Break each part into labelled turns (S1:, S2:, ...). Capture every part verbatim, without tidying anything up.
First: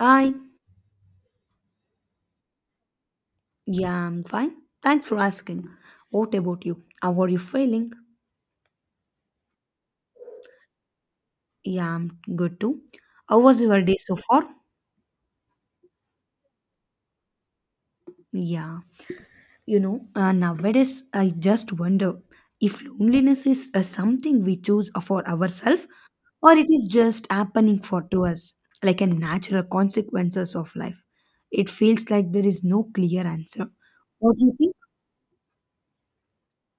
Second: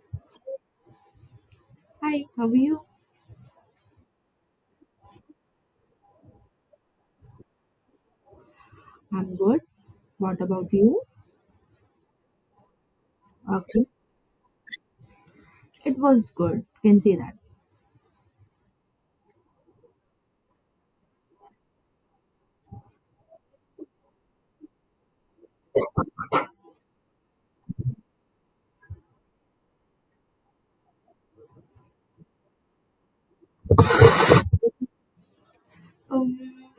S1: I,
S2: Hi, how are you?
S1: yeah, I'm fine. Thanks for asking. What about you? How are you feeling?
S2: I'm good. What about you?
S1: Yeah, I'm good too. How was your
S2: Okay.
S1: day so far?
S2: It was good. Can say that.
S1: Yeah, you know, uh, nowadays I just wonder if loneliness is uh, something we choose for ourselves or it is just happening for to us, like a natural consequences of life. It feels like there is no clear answer. What do you think?
S2: Um,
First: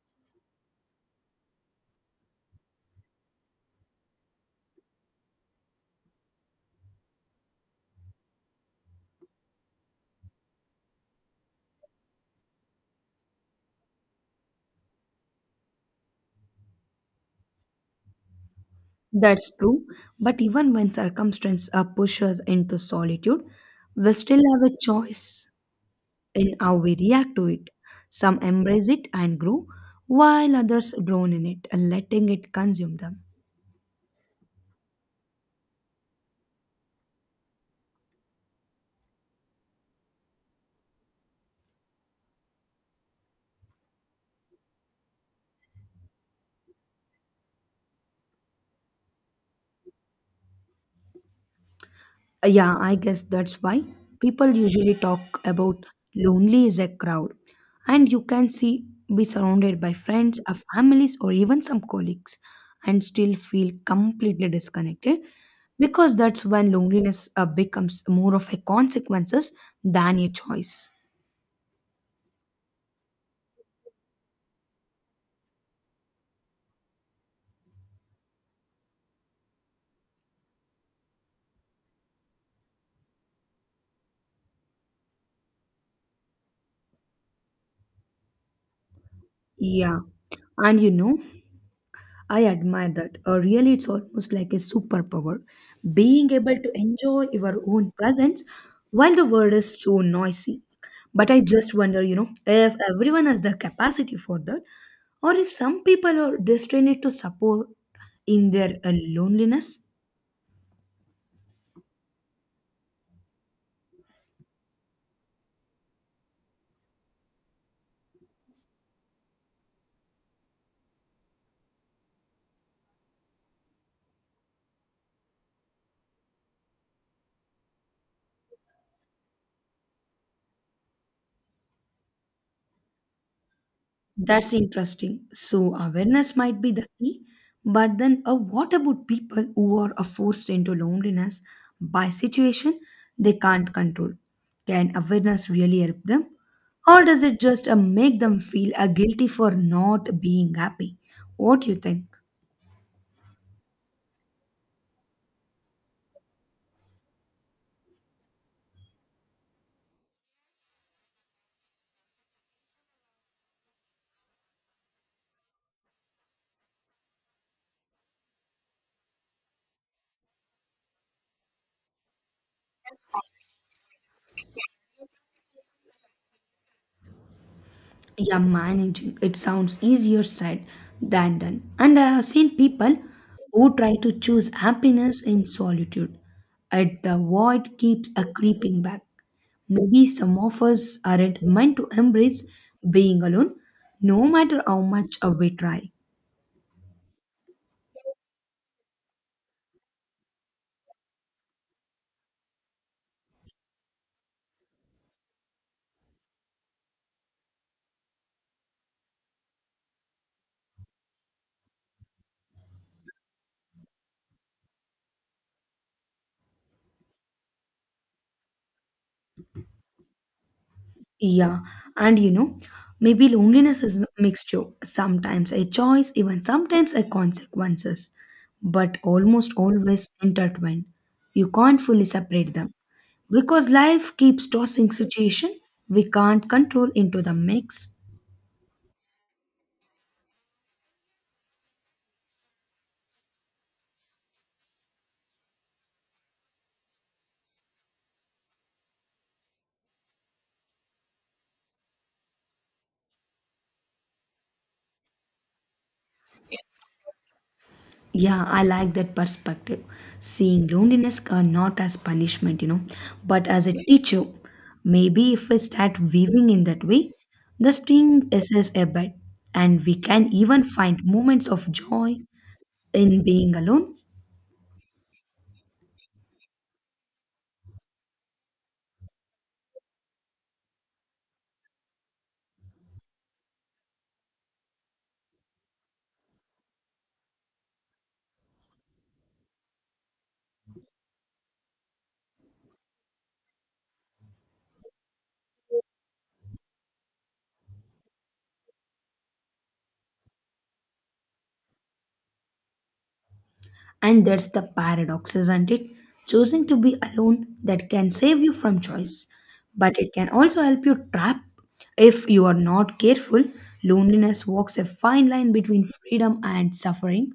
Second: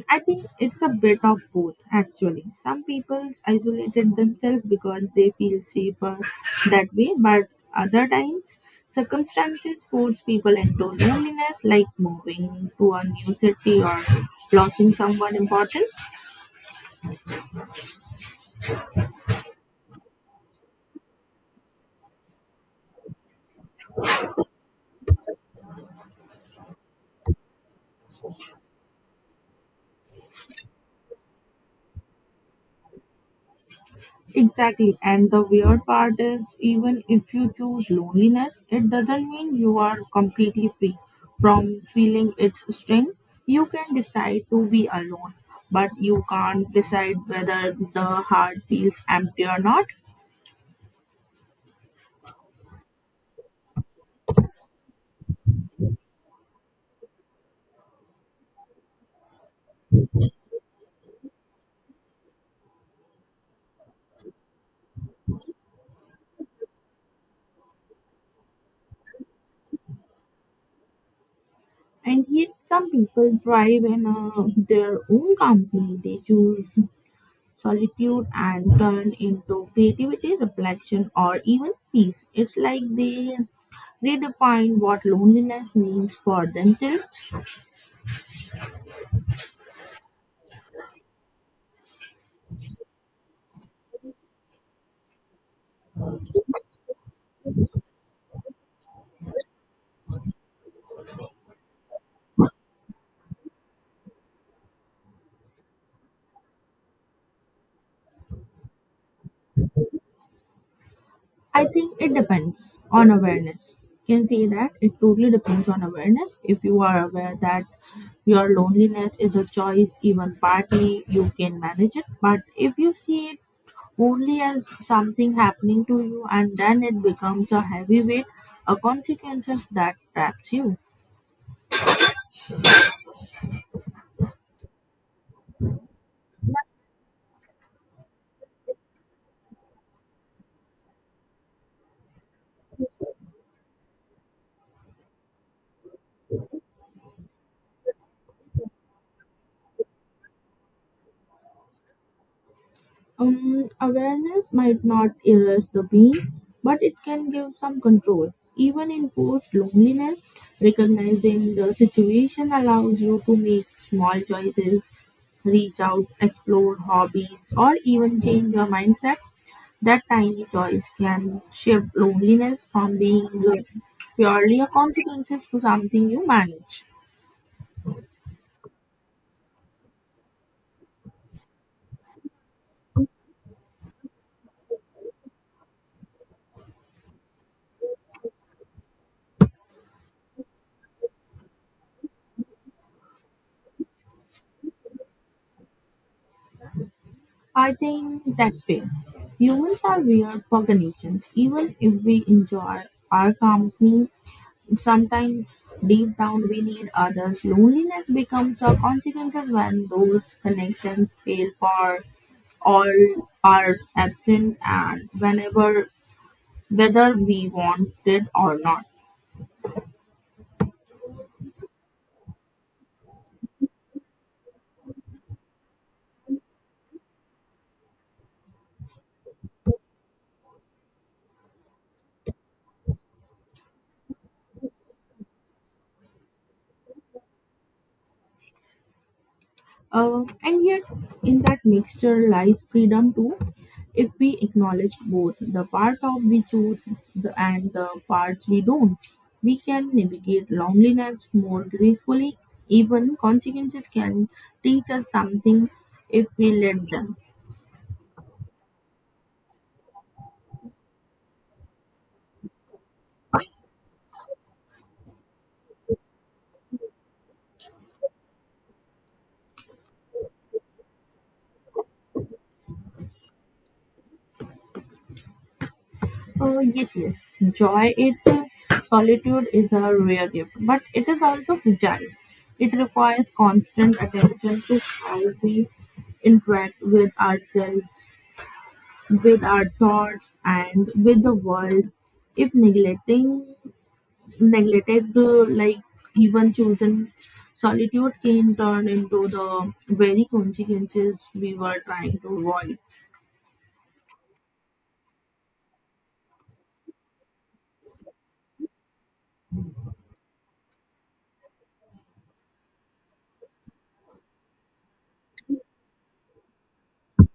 S2: I think it's a bit of both actually. Some people isolated themselves because they feel safer that way, but other times circumstances force people into loneliness, like moving to a new city or losing someone important.
S1: That's true, but even when circumstance uh, push us into solitude, we still have a choice in how we react to it. Some embrace it and grow, while others drown in it, letting it consume them.
S2: Exactly. And the weird part is, even if you choose loneliness, it doesn't mean you are completely free from feeling its sting. You can decide to be alone, but you can't decide whether the heart feels empty or not.
S1: Uh, Yeah, I guess that's why people usually talk about lonely as a crowd. And you can see be surrounded by friends, or families, or even some colleagues and still feel completely disconnected because that's when loneliness uh, becomes more of a consequences than a choice.
S2: And yet, some people thrive in uh, their own company. They choose solitude and turn into creativity, reflection, or even peace. It's like they redefine what loneliness means for themselves.
S1: Yeah. And you know, I admire that. Uh, really, it's almost like a superpower. Being able to enjoy your own presence while the world is so noisy. But I just wonder, you know, if everyone has the capacity for that, or if some people are destined to support in their uh, loneliness.
S2: I think it depends on awareness. You can say that it totally depends on awareness. If you are aware that your loneliness is a choice, even partly, you can manage it. But if you see it only as something happening to you and then it becomes a heavy weight, a consequences that traps you.
S1: That's interesting. So, awareness might be the key, but then uh, what about people who are uh, forced into loneliness by situation they can't control? Can awareness really help them? Or does it just uh, make them feel uh, guilty for not being happy? What do you think?
S2: Um, awareness might not erase the being, but it can give some control. Even in forced loneliness, recognizing the situation allows you to make small choices, reach out, explore hobbies, or even change your mindset. That tiny choice can shift loneliness from being purely a consequence to something you manage.
S1: Yeah, managing it sounds easier said than done, and I have seen people who try to choose happiness in solitude at the void keeps a creeping back. Maybe some of us aren't meant to embrace being alone no matter how much uh, we try.
S2: I think that's fair. Humans are weird for connections. Even if we enjoy our company, sometimes deep down we need others. Loneliness becomes a consequence when those connections fail for all are absent and whenever whether we want it or not.
S1: Yeah, and you know, maybe loneliness is a mixture, sometimes a choice, even sometimes a consequences, but almost always intertwined. You can't fully separate them because life keeps tossing situation we can't control into the mix.
S2: Uh, and yet, in that mixture lies freedom too. If we acknowledge both the part of we choose the, and the parts we don't, we can navigate loneliness more gracefully. Even consequences can teach us something if we let them.
S1: Yeah, I like that perspective. Seeing loneliness uh, not as punishment, you know, but as a teacher. Maybe if we start weaving in that way, the string is is a bed, and we can even find moments of joy in being alone.
S2: Uh, yes, yes, joy it solitude is a rare gift, but it is also fragile. It requires constant attention to how we interact with ourselves with our thoughts and with the world if neglecting neglected uh, like even chosen solitude can turn into the very consequences we were trying to avoid.
S1: And that's the paradox, isn't it? Choosing to be alone that can save you from choice, but it can also help you trap if you are not careful. Loneliness walks a fine line between freedom and suffering.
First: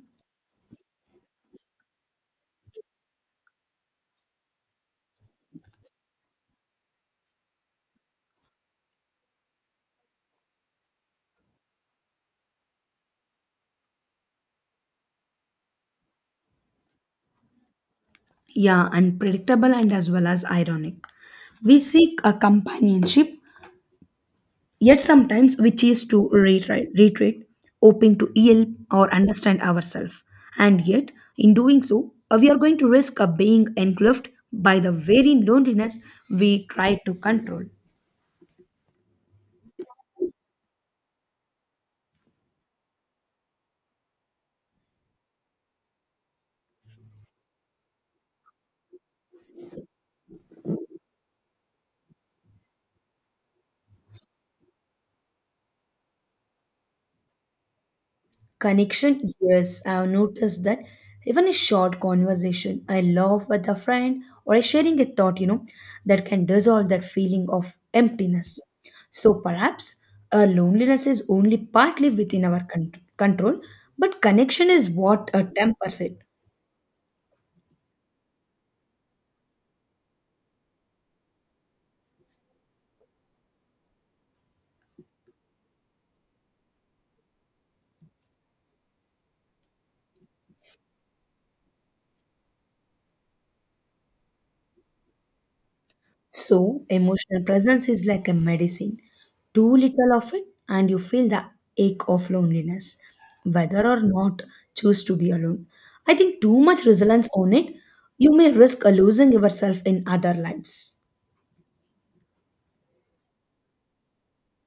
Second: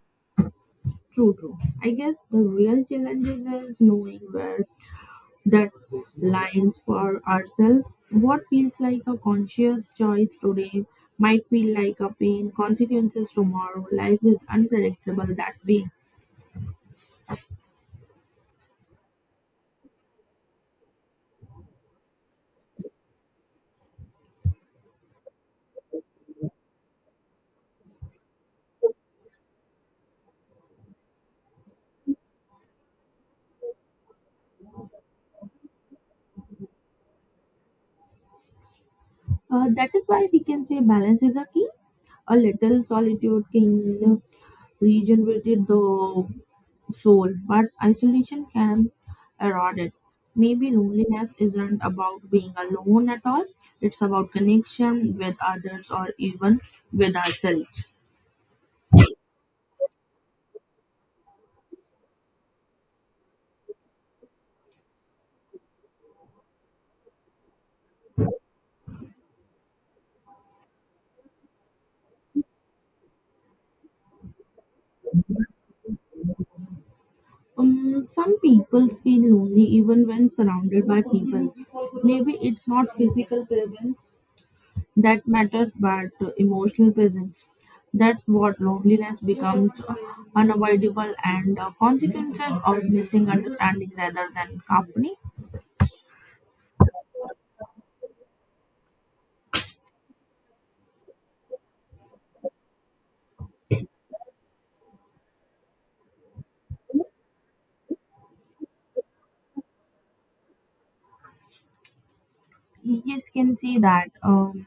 S2: True, true, I guess the real challenge is is knowing where that lines for ourselves. What feels like a conscious choice today might feel like a pain consequences tomorrow. Life is unpredictable that way.
S1: Yeah, unpredictable and as well as ironic. We seek a companionship, yet sometimes we choose to retreat, retreat hoping to heal or understand ourselves. And yet, in doing so, uh, we are going to risk uh, being engulfed by the very loneliness we try to control.
S2: Uh, that is why we can say balance is a key. A little solitude can regenerate the soul, but isolation can erode it. Maybe loneliness isn't about being alone at all, it's about connection with others or even with ourselves.
S1: Connection, yes, I've noticed that even a short conversation I love with a friend or a sharing a thought, you know, that can dissolve that feeling of emptiness. So perhaps uh, loneliness is only partly within our con- control, but connection is what uh, tempers it.
S2: Um, some people feel lonely even when surrounded by people. Maybe it's not physical presence that matters but emotional presence. That's what loneliness becomes unavoidable and uh, consequences of missing understanding rather than company.
S1: So, emotional presence is like a medicine. Too little of it, and you feel the ache of loneliness, whether or not choose to be alone. I think too much resilience on it, you may risk a losing yourself in other lives.
S2: Yes, can see that. Um,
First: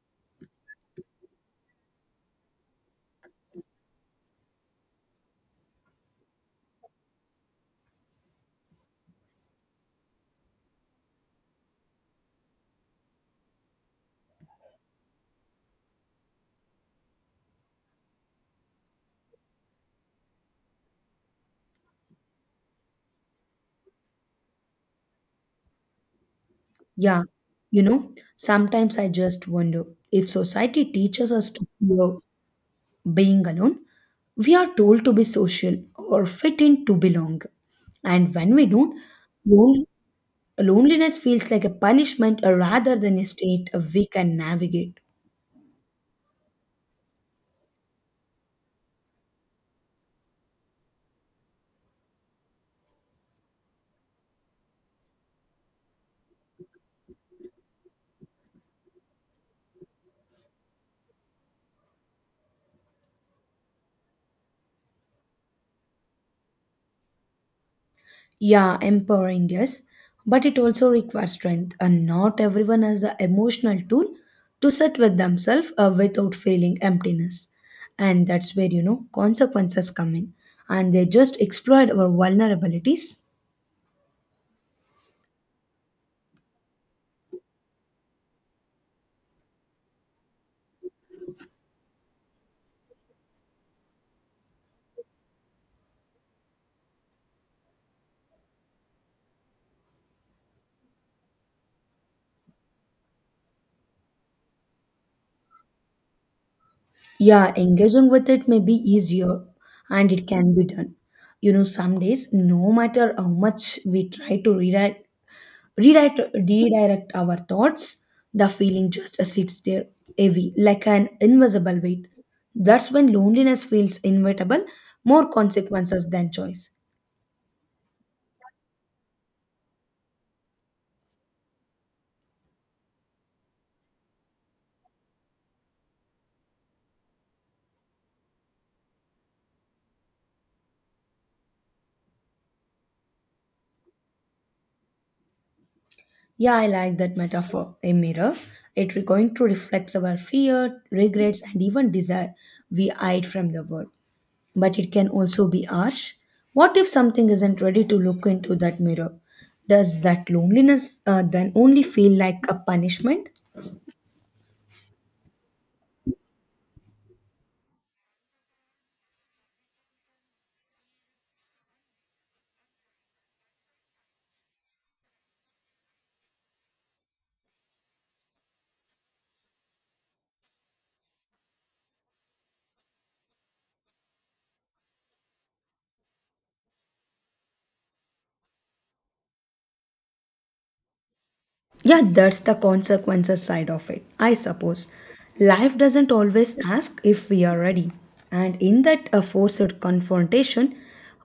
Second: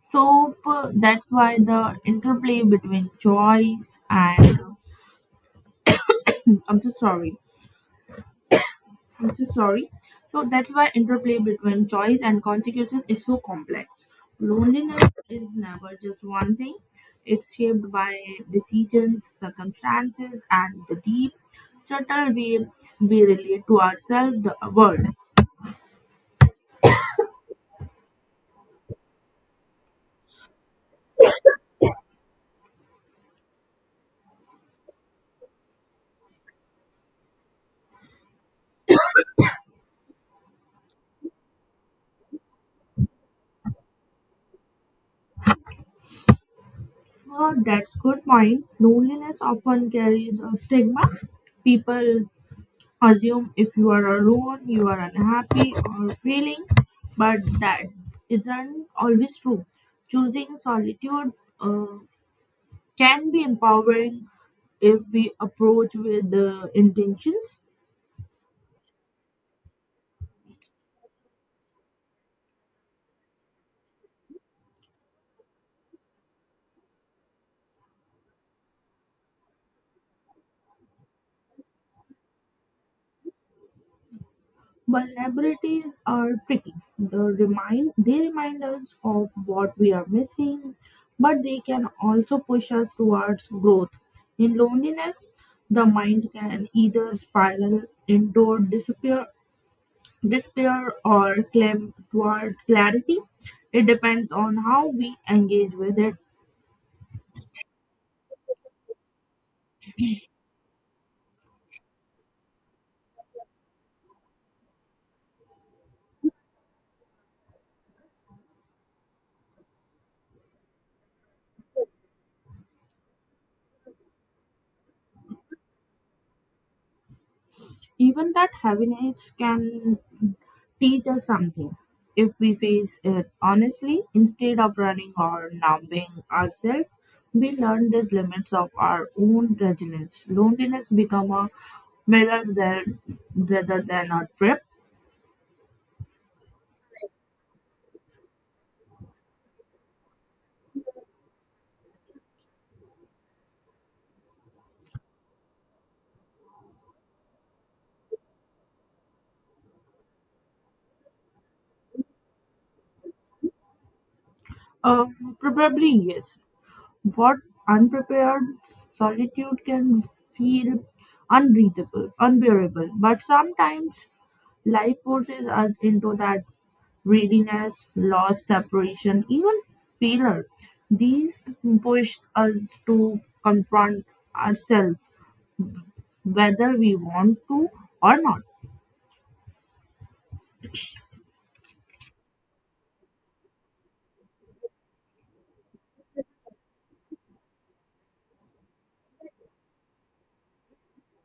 S2: so uh, that's why the interplay between choice and I'm so sorry, I'm so sorry. So that's why interplay between choice and consequences is so complex. Loneliness is never just one thing. It's shaped by decisions, circumstances, and the deep, subtle way we relate to ourselves, the world.
S1: Yeah, you know, sometimes I just wonder if society teaches us to fear being alone, we are told to be social or fit in to belong. And when we don't, loneliness feels like a punishment uh, rather than a state uh, we can navigate.
S2: Well, that's good point. Loneliness often carries a stigma. People assume if you are alone, you are unhappy or failing, but that isn't always true. Choosing solitude uh, can be empowering if we approach with the intentions.
S1: Yeah, empowering, yes, but it also requires strength, and not everyone has the emotional tool to sit with themselves uh, without feeling emptiness. And that's where, you know, consequences come in, and they just exploit our vulnerabilities.
S2: Vulnerabilities are tricky. The remind they remind us of what we are missing, but they can also push us towards growth. In loneliness, the mind can either spiral into disappear despair, or claim toward clarity. It depends on how we engage with it.
S1: Yeah, engaging with it may be easier, and it can be done. You know, some days, no matter how much we try to rewrite redirect, redirect our thoughts, the feeling just sits there heavy, like an invisible weight. That's when loneliness feels inevitable, more consequences than choice.
S2: Even that heaviness can teach us something if we face it honestly instead of running or numbing ourselves. We learn these limits of our own resilience. Loneliness become a mirror there rather than a trip.
S1: Yeah, I like that metaphor. A mirror. It re- going to reflect our fear, regrets, and even desire we hide from the world. But it can also be harsh. What if something isn't ready to look into that mirror? Does that loneliness uh, then only feel like a punishment?
S2: Uh, probably yes. What unprepared solitude can feel unbreathable, unbearable. But sometimes life forces us into that readiness, loss, separation, even failure. These push us to confront ourselves, whether we want to or not.
S1: Yeah, that's the consequences side of it, I suppose. Life doesn't always ask if we are ready, and in that uh, forced confrontation,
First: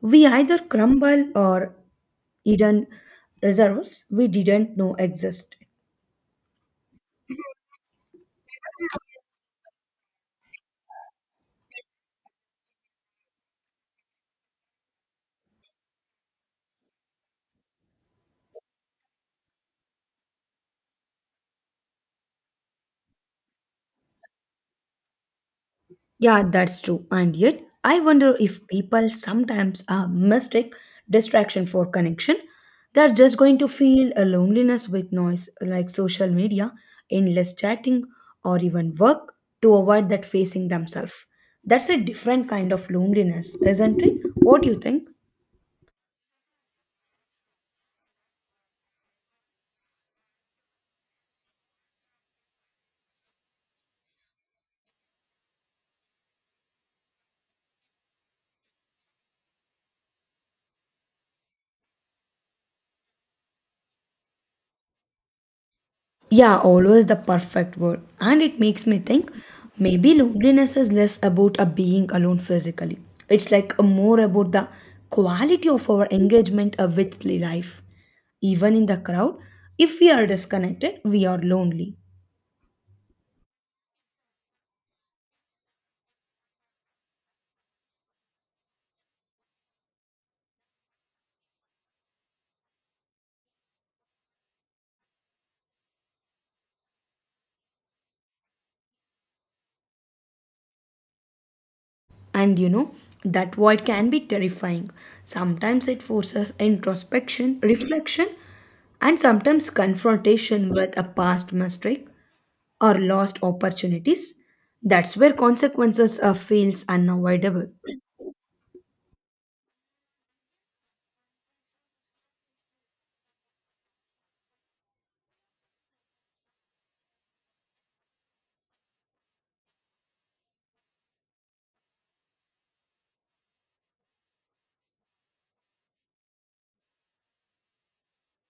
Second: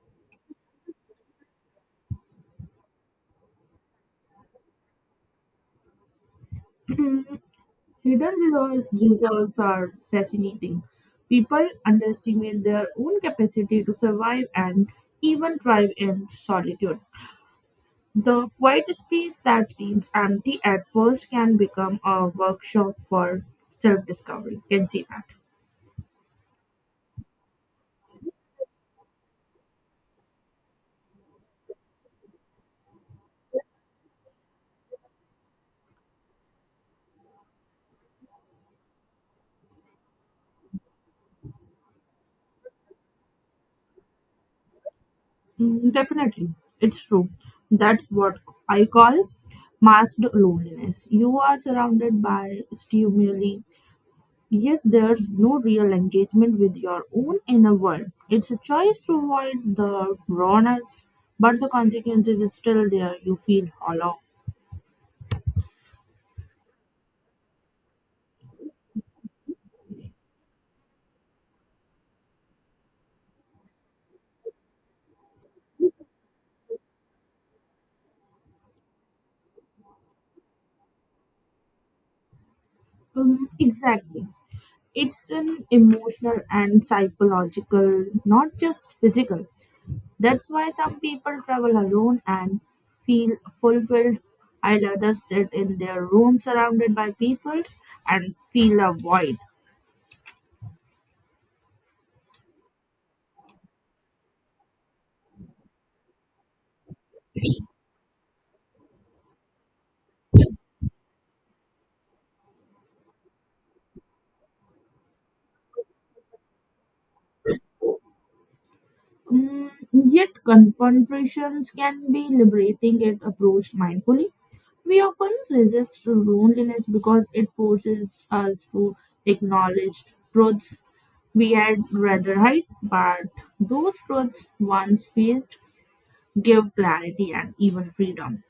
S1: we either crumble or hidden reserves we didn't know exist.
S2: Hidden resol- results are fascinating. People underestimate their own capacity to survive and even thrive in solitude. The quiet space that seems empty at first can become a workshop for self discovery. Can see that.
S1: Yeah, that's true. And yet, I wonder if people sometimes uh, mistake distraction for connection. They're just going to feel a loneliness with noise like social media, endless chatting, or even work to avoid that facing themselves. That's a different kind of loneliness, isn't it? What do you think?
S2: Mm, definitely. It's true. That's what I call masked loneliness. You are surrounded by stimuli, yet there's no real engagement with your own inner world. It's a choice to avoid the rawness, but the consequences is still there. You feel hollow.
S1: Yeah, always the perfect word. And it makes me think maybe loneliness is less about a being alone physically. It's like more about the quality of our engagement uh, with life. Even in the crowd, if we are disconnected, we are lonely.
S2: Um, exactly. It's an emotional and psychological, not just physical. That's why some people travel alone and feel fulfilled, while others sit in their room surrounded by peoples and feel a void.
S1: And you know, that void can be terrifying. Sometimes it forces introspection, reflection, and sometimes confrontation with a past mistake or lost opportunities. That's where consequences uh, feels unavoidable.
S2: Mm, yet confrontations can be liberating if approached mindfully. We often resist loneliness because it forces us to acknowledge truths we had rather hide, but those truths once faced give clarity and even freedom.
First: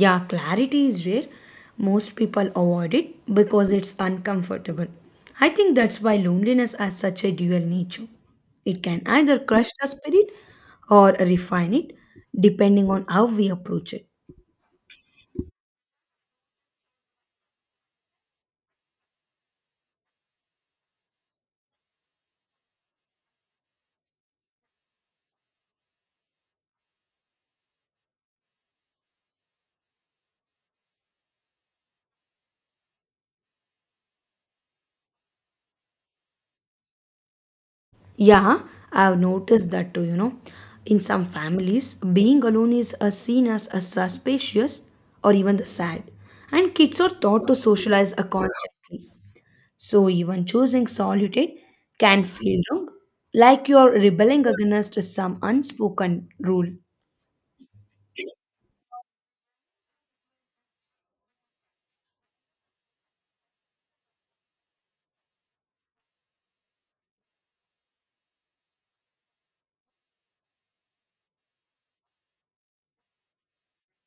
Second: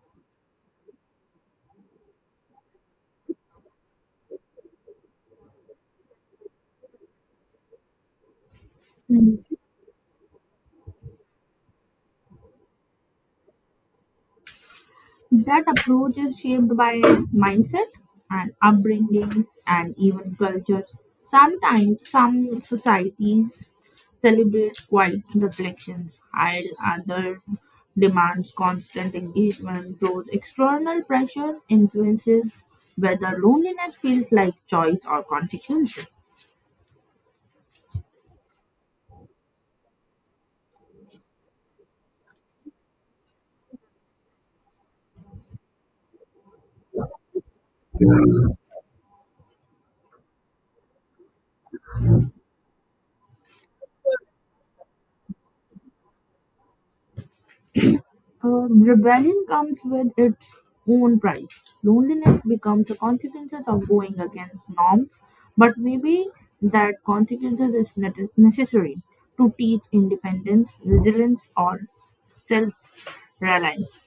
S1: Yeah, clarity is rare. Most people avoid it because it's uncomfortable. I think that's why loneliness has such a dual nature. It can either crush the spirit or refine it depending on how we approach it.
S2: That approach is shaped by mindset and upbringings and even cultures. Sometimes some societies celebrate quiet reflections, while others demands constant engagement. Those external pressures influences whether loneliness feels like choice or consequences.
S1: Yeah, I've noticed that too, you know. In some families, being alone is uh, seen as uh, suspicious or even the sad, and kids are taught to socialize uh, constantly. So even choosing solitude can feel wrong, like you're rebelling against some unspoken rule.
S2: Uh, rebellion comes with its own price. Loneliness becomes a consequence of going against norms, but maybe that consequences is ne- necessary to teach independence, resilience, or self-reliance.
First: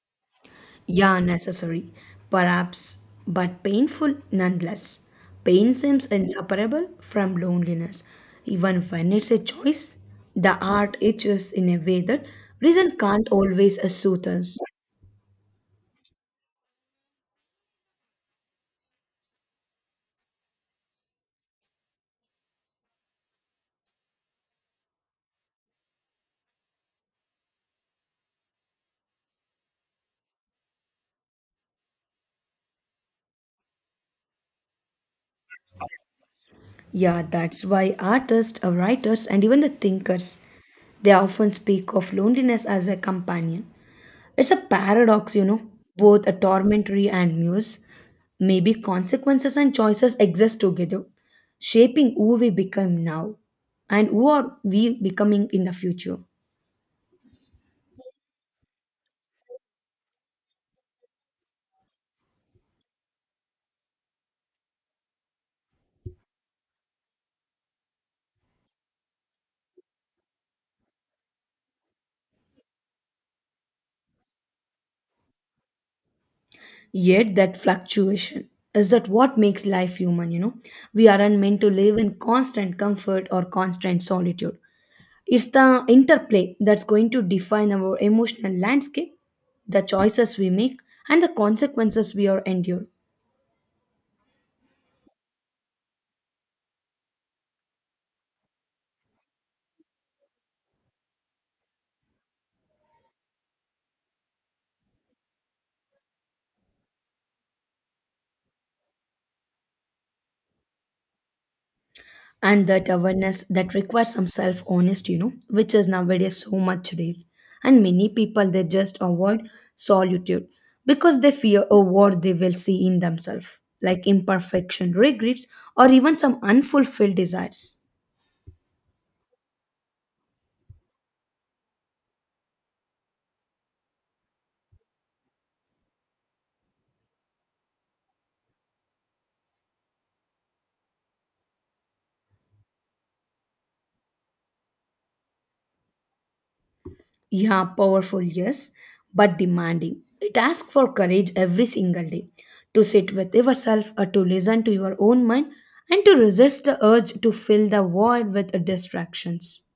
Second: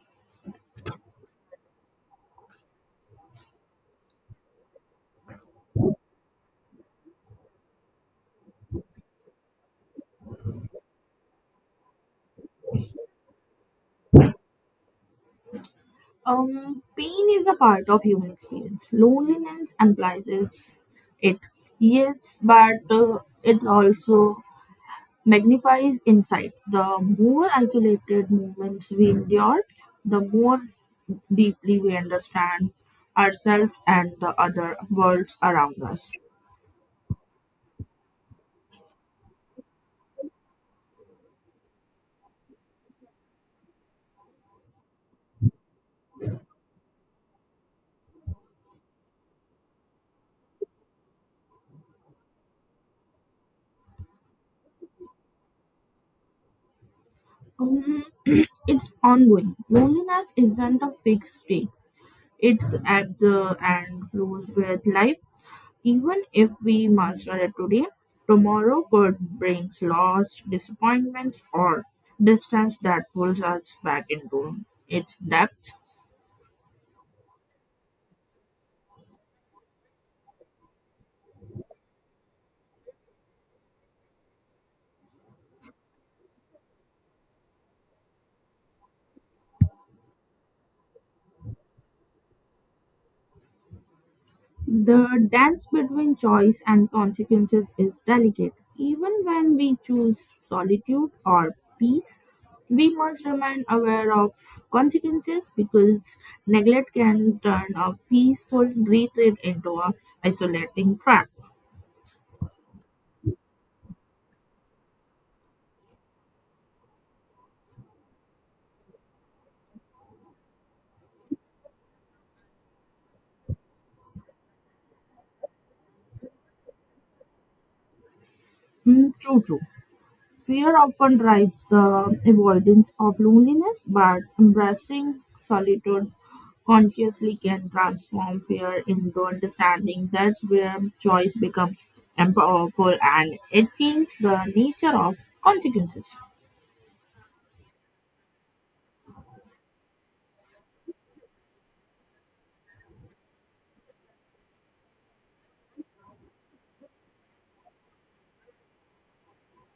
S1: Yeah, necessary, perhaps, but painful nonetheless. Pain seems inseparable from loneliness. Even when it's a choice, the heart itches in a way that reason can't always uh, soothe us.
S2: Um, pain is a part of human experience. Loneliness implies is it. Yes, but uh, it also magnifies insight. The more isolated moments we endure, the more deeply we understand ourselves and the other worlds around us.
S1: Yeah, that's why artists, uh, writers, and even the thinkers, they often speak of loneliness as a companion. It's a paradox, you know, both a tormentary and muse. Maybe consequences and choices exist together, shaping who we become now and who are we becoming in the future.
S2: Um, it's ongoing. Loneliness isn't a fixed state. It's at the and flows with life. Even if we master it today, tomorrow could bring loss, disappointments, or distance that pulls us back into its depths.
S1: Yet that fluctuation is that what makes life human, you know. We aren't meant to live in constant comfort or constant solitude. It's the interplay that's going to define our emotional landscape, the choices we make, and the consequences we are endure.
S2: The dance between choice and consequences is delicate. Even when we choose solitude or peace, we must remain aware of consequences because neglect can turn a peaceful retreat into a isolating trap.
S1: And that awareness that requires some self honesty, you know, which is nowadays so much rare, and many people they just avoid solitude because they fear a what they will see in themselves like imperfection, regrets, or even some unfulfilled desires.
S2: Mm, true, true. Fear often drives the avoidance of loneliness, but embracing solitude consciously can transform fear into understanding. That's where choice becomes empowerful and it changes the nature of consequences.
S1: Yeah, powerful, yes, but demanding. It asks for courage every single day to sit with yourself or to listen to your own mind and to resist the urge to fill the void with distractions.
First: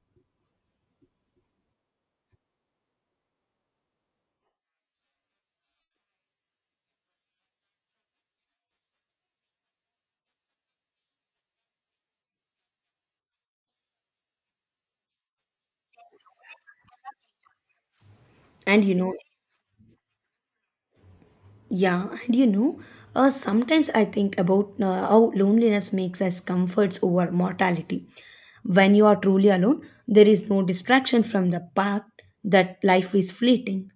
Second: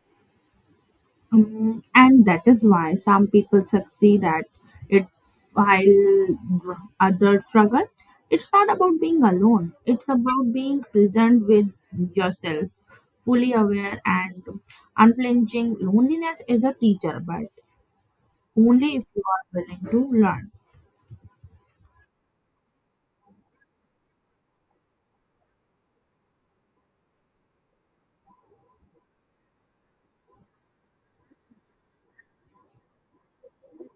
S2: Um, and that is why some people succeed at it while others struggle. It's not about being alone, it's about being present with yourself, fully aware and unflinching. Loneliness is a teacher, but
S1: and you
S2: only if
S1: know
S2: you are willing to learn.
S1: Yeah, and you know, uh, sometimes I think about uh, how loneliness makes us comforts over mortality. When you are truly alone, there is no distraction from the fact that life is fleeting.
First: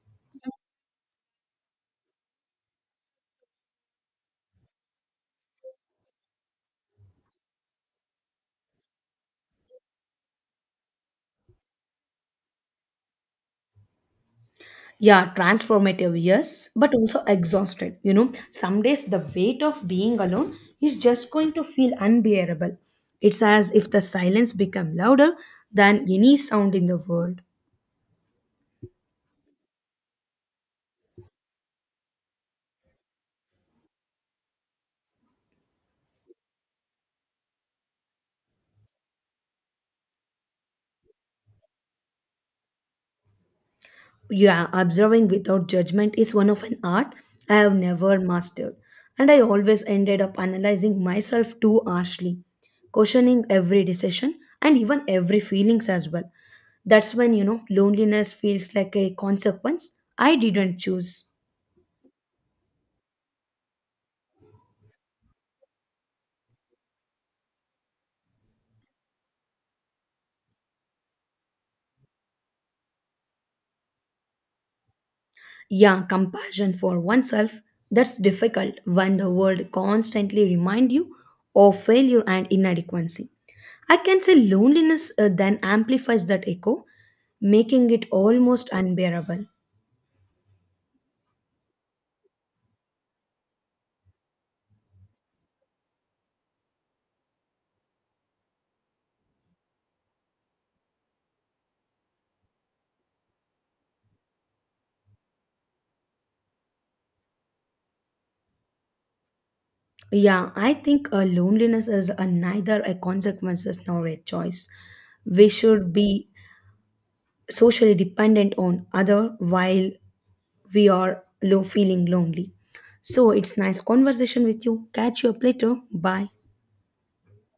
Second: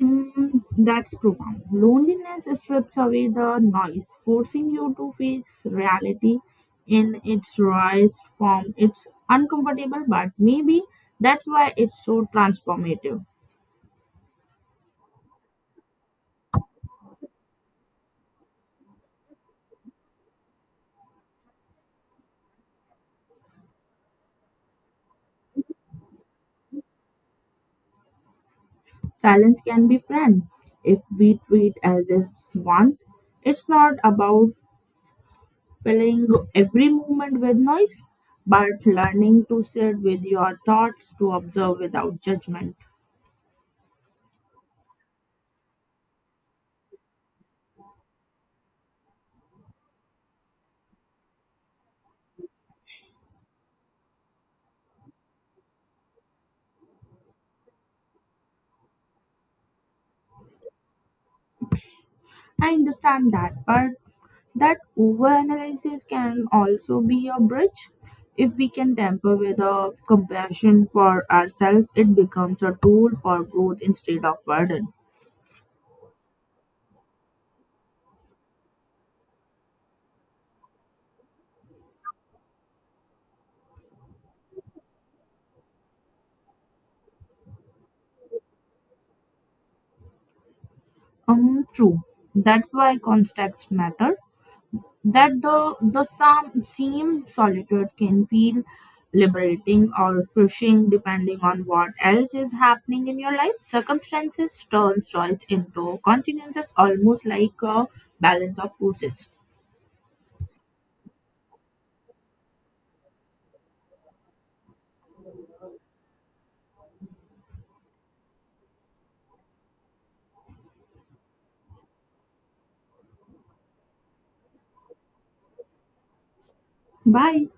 S2: Mm, that's profound. Loneliness strips away the noise, forcing you to face reality in its rawest form. It's uncomfortable, but maybe that's why it's so transformative.
S1: Yeah, transformative, yes, but also exhausted. You know, some days the weight of being alone is just going to feel unbearable. It's as if the silence become louder than any sound in the world.
S2: Silence can be friend if we treat as it's one. It's not about filling every moment with noise, but learning to sit with your thoughts to observe without judgment.
S1: Yeah, observing without judgment is one of an art I have never mastered, and I always ended up analyzing myself too harshly, questioning every decision and even every feelings as well. That's when, you know, loneliness feels like a consequence I didn't choose.
S2: I understand that, but that overanalysis can also be a bridge. If we can temper with a compassion for ourselves, it becomes a tool for growth instead of burden.
S1: Yeah, compassion for oneself, that's difficult when the world constantly remind you of failure and inadequacy. I can say loneliness uh, then amplifies that echo, making it almost unbearable.
S2: Um, true. That's why context matter. That the the some same solitude can feel liberating or crushing depending on what else is happening in your life. Circumstances turn choice into consequences, almost like a balance of forces.
S1: Yeah, I think uh, loneliness is a neither a consequences nor a choice. We should be socially dependent on other while we are low feeling lonely. So it's nice conversation with you. Catch you up later. Bye.
S2: Bye.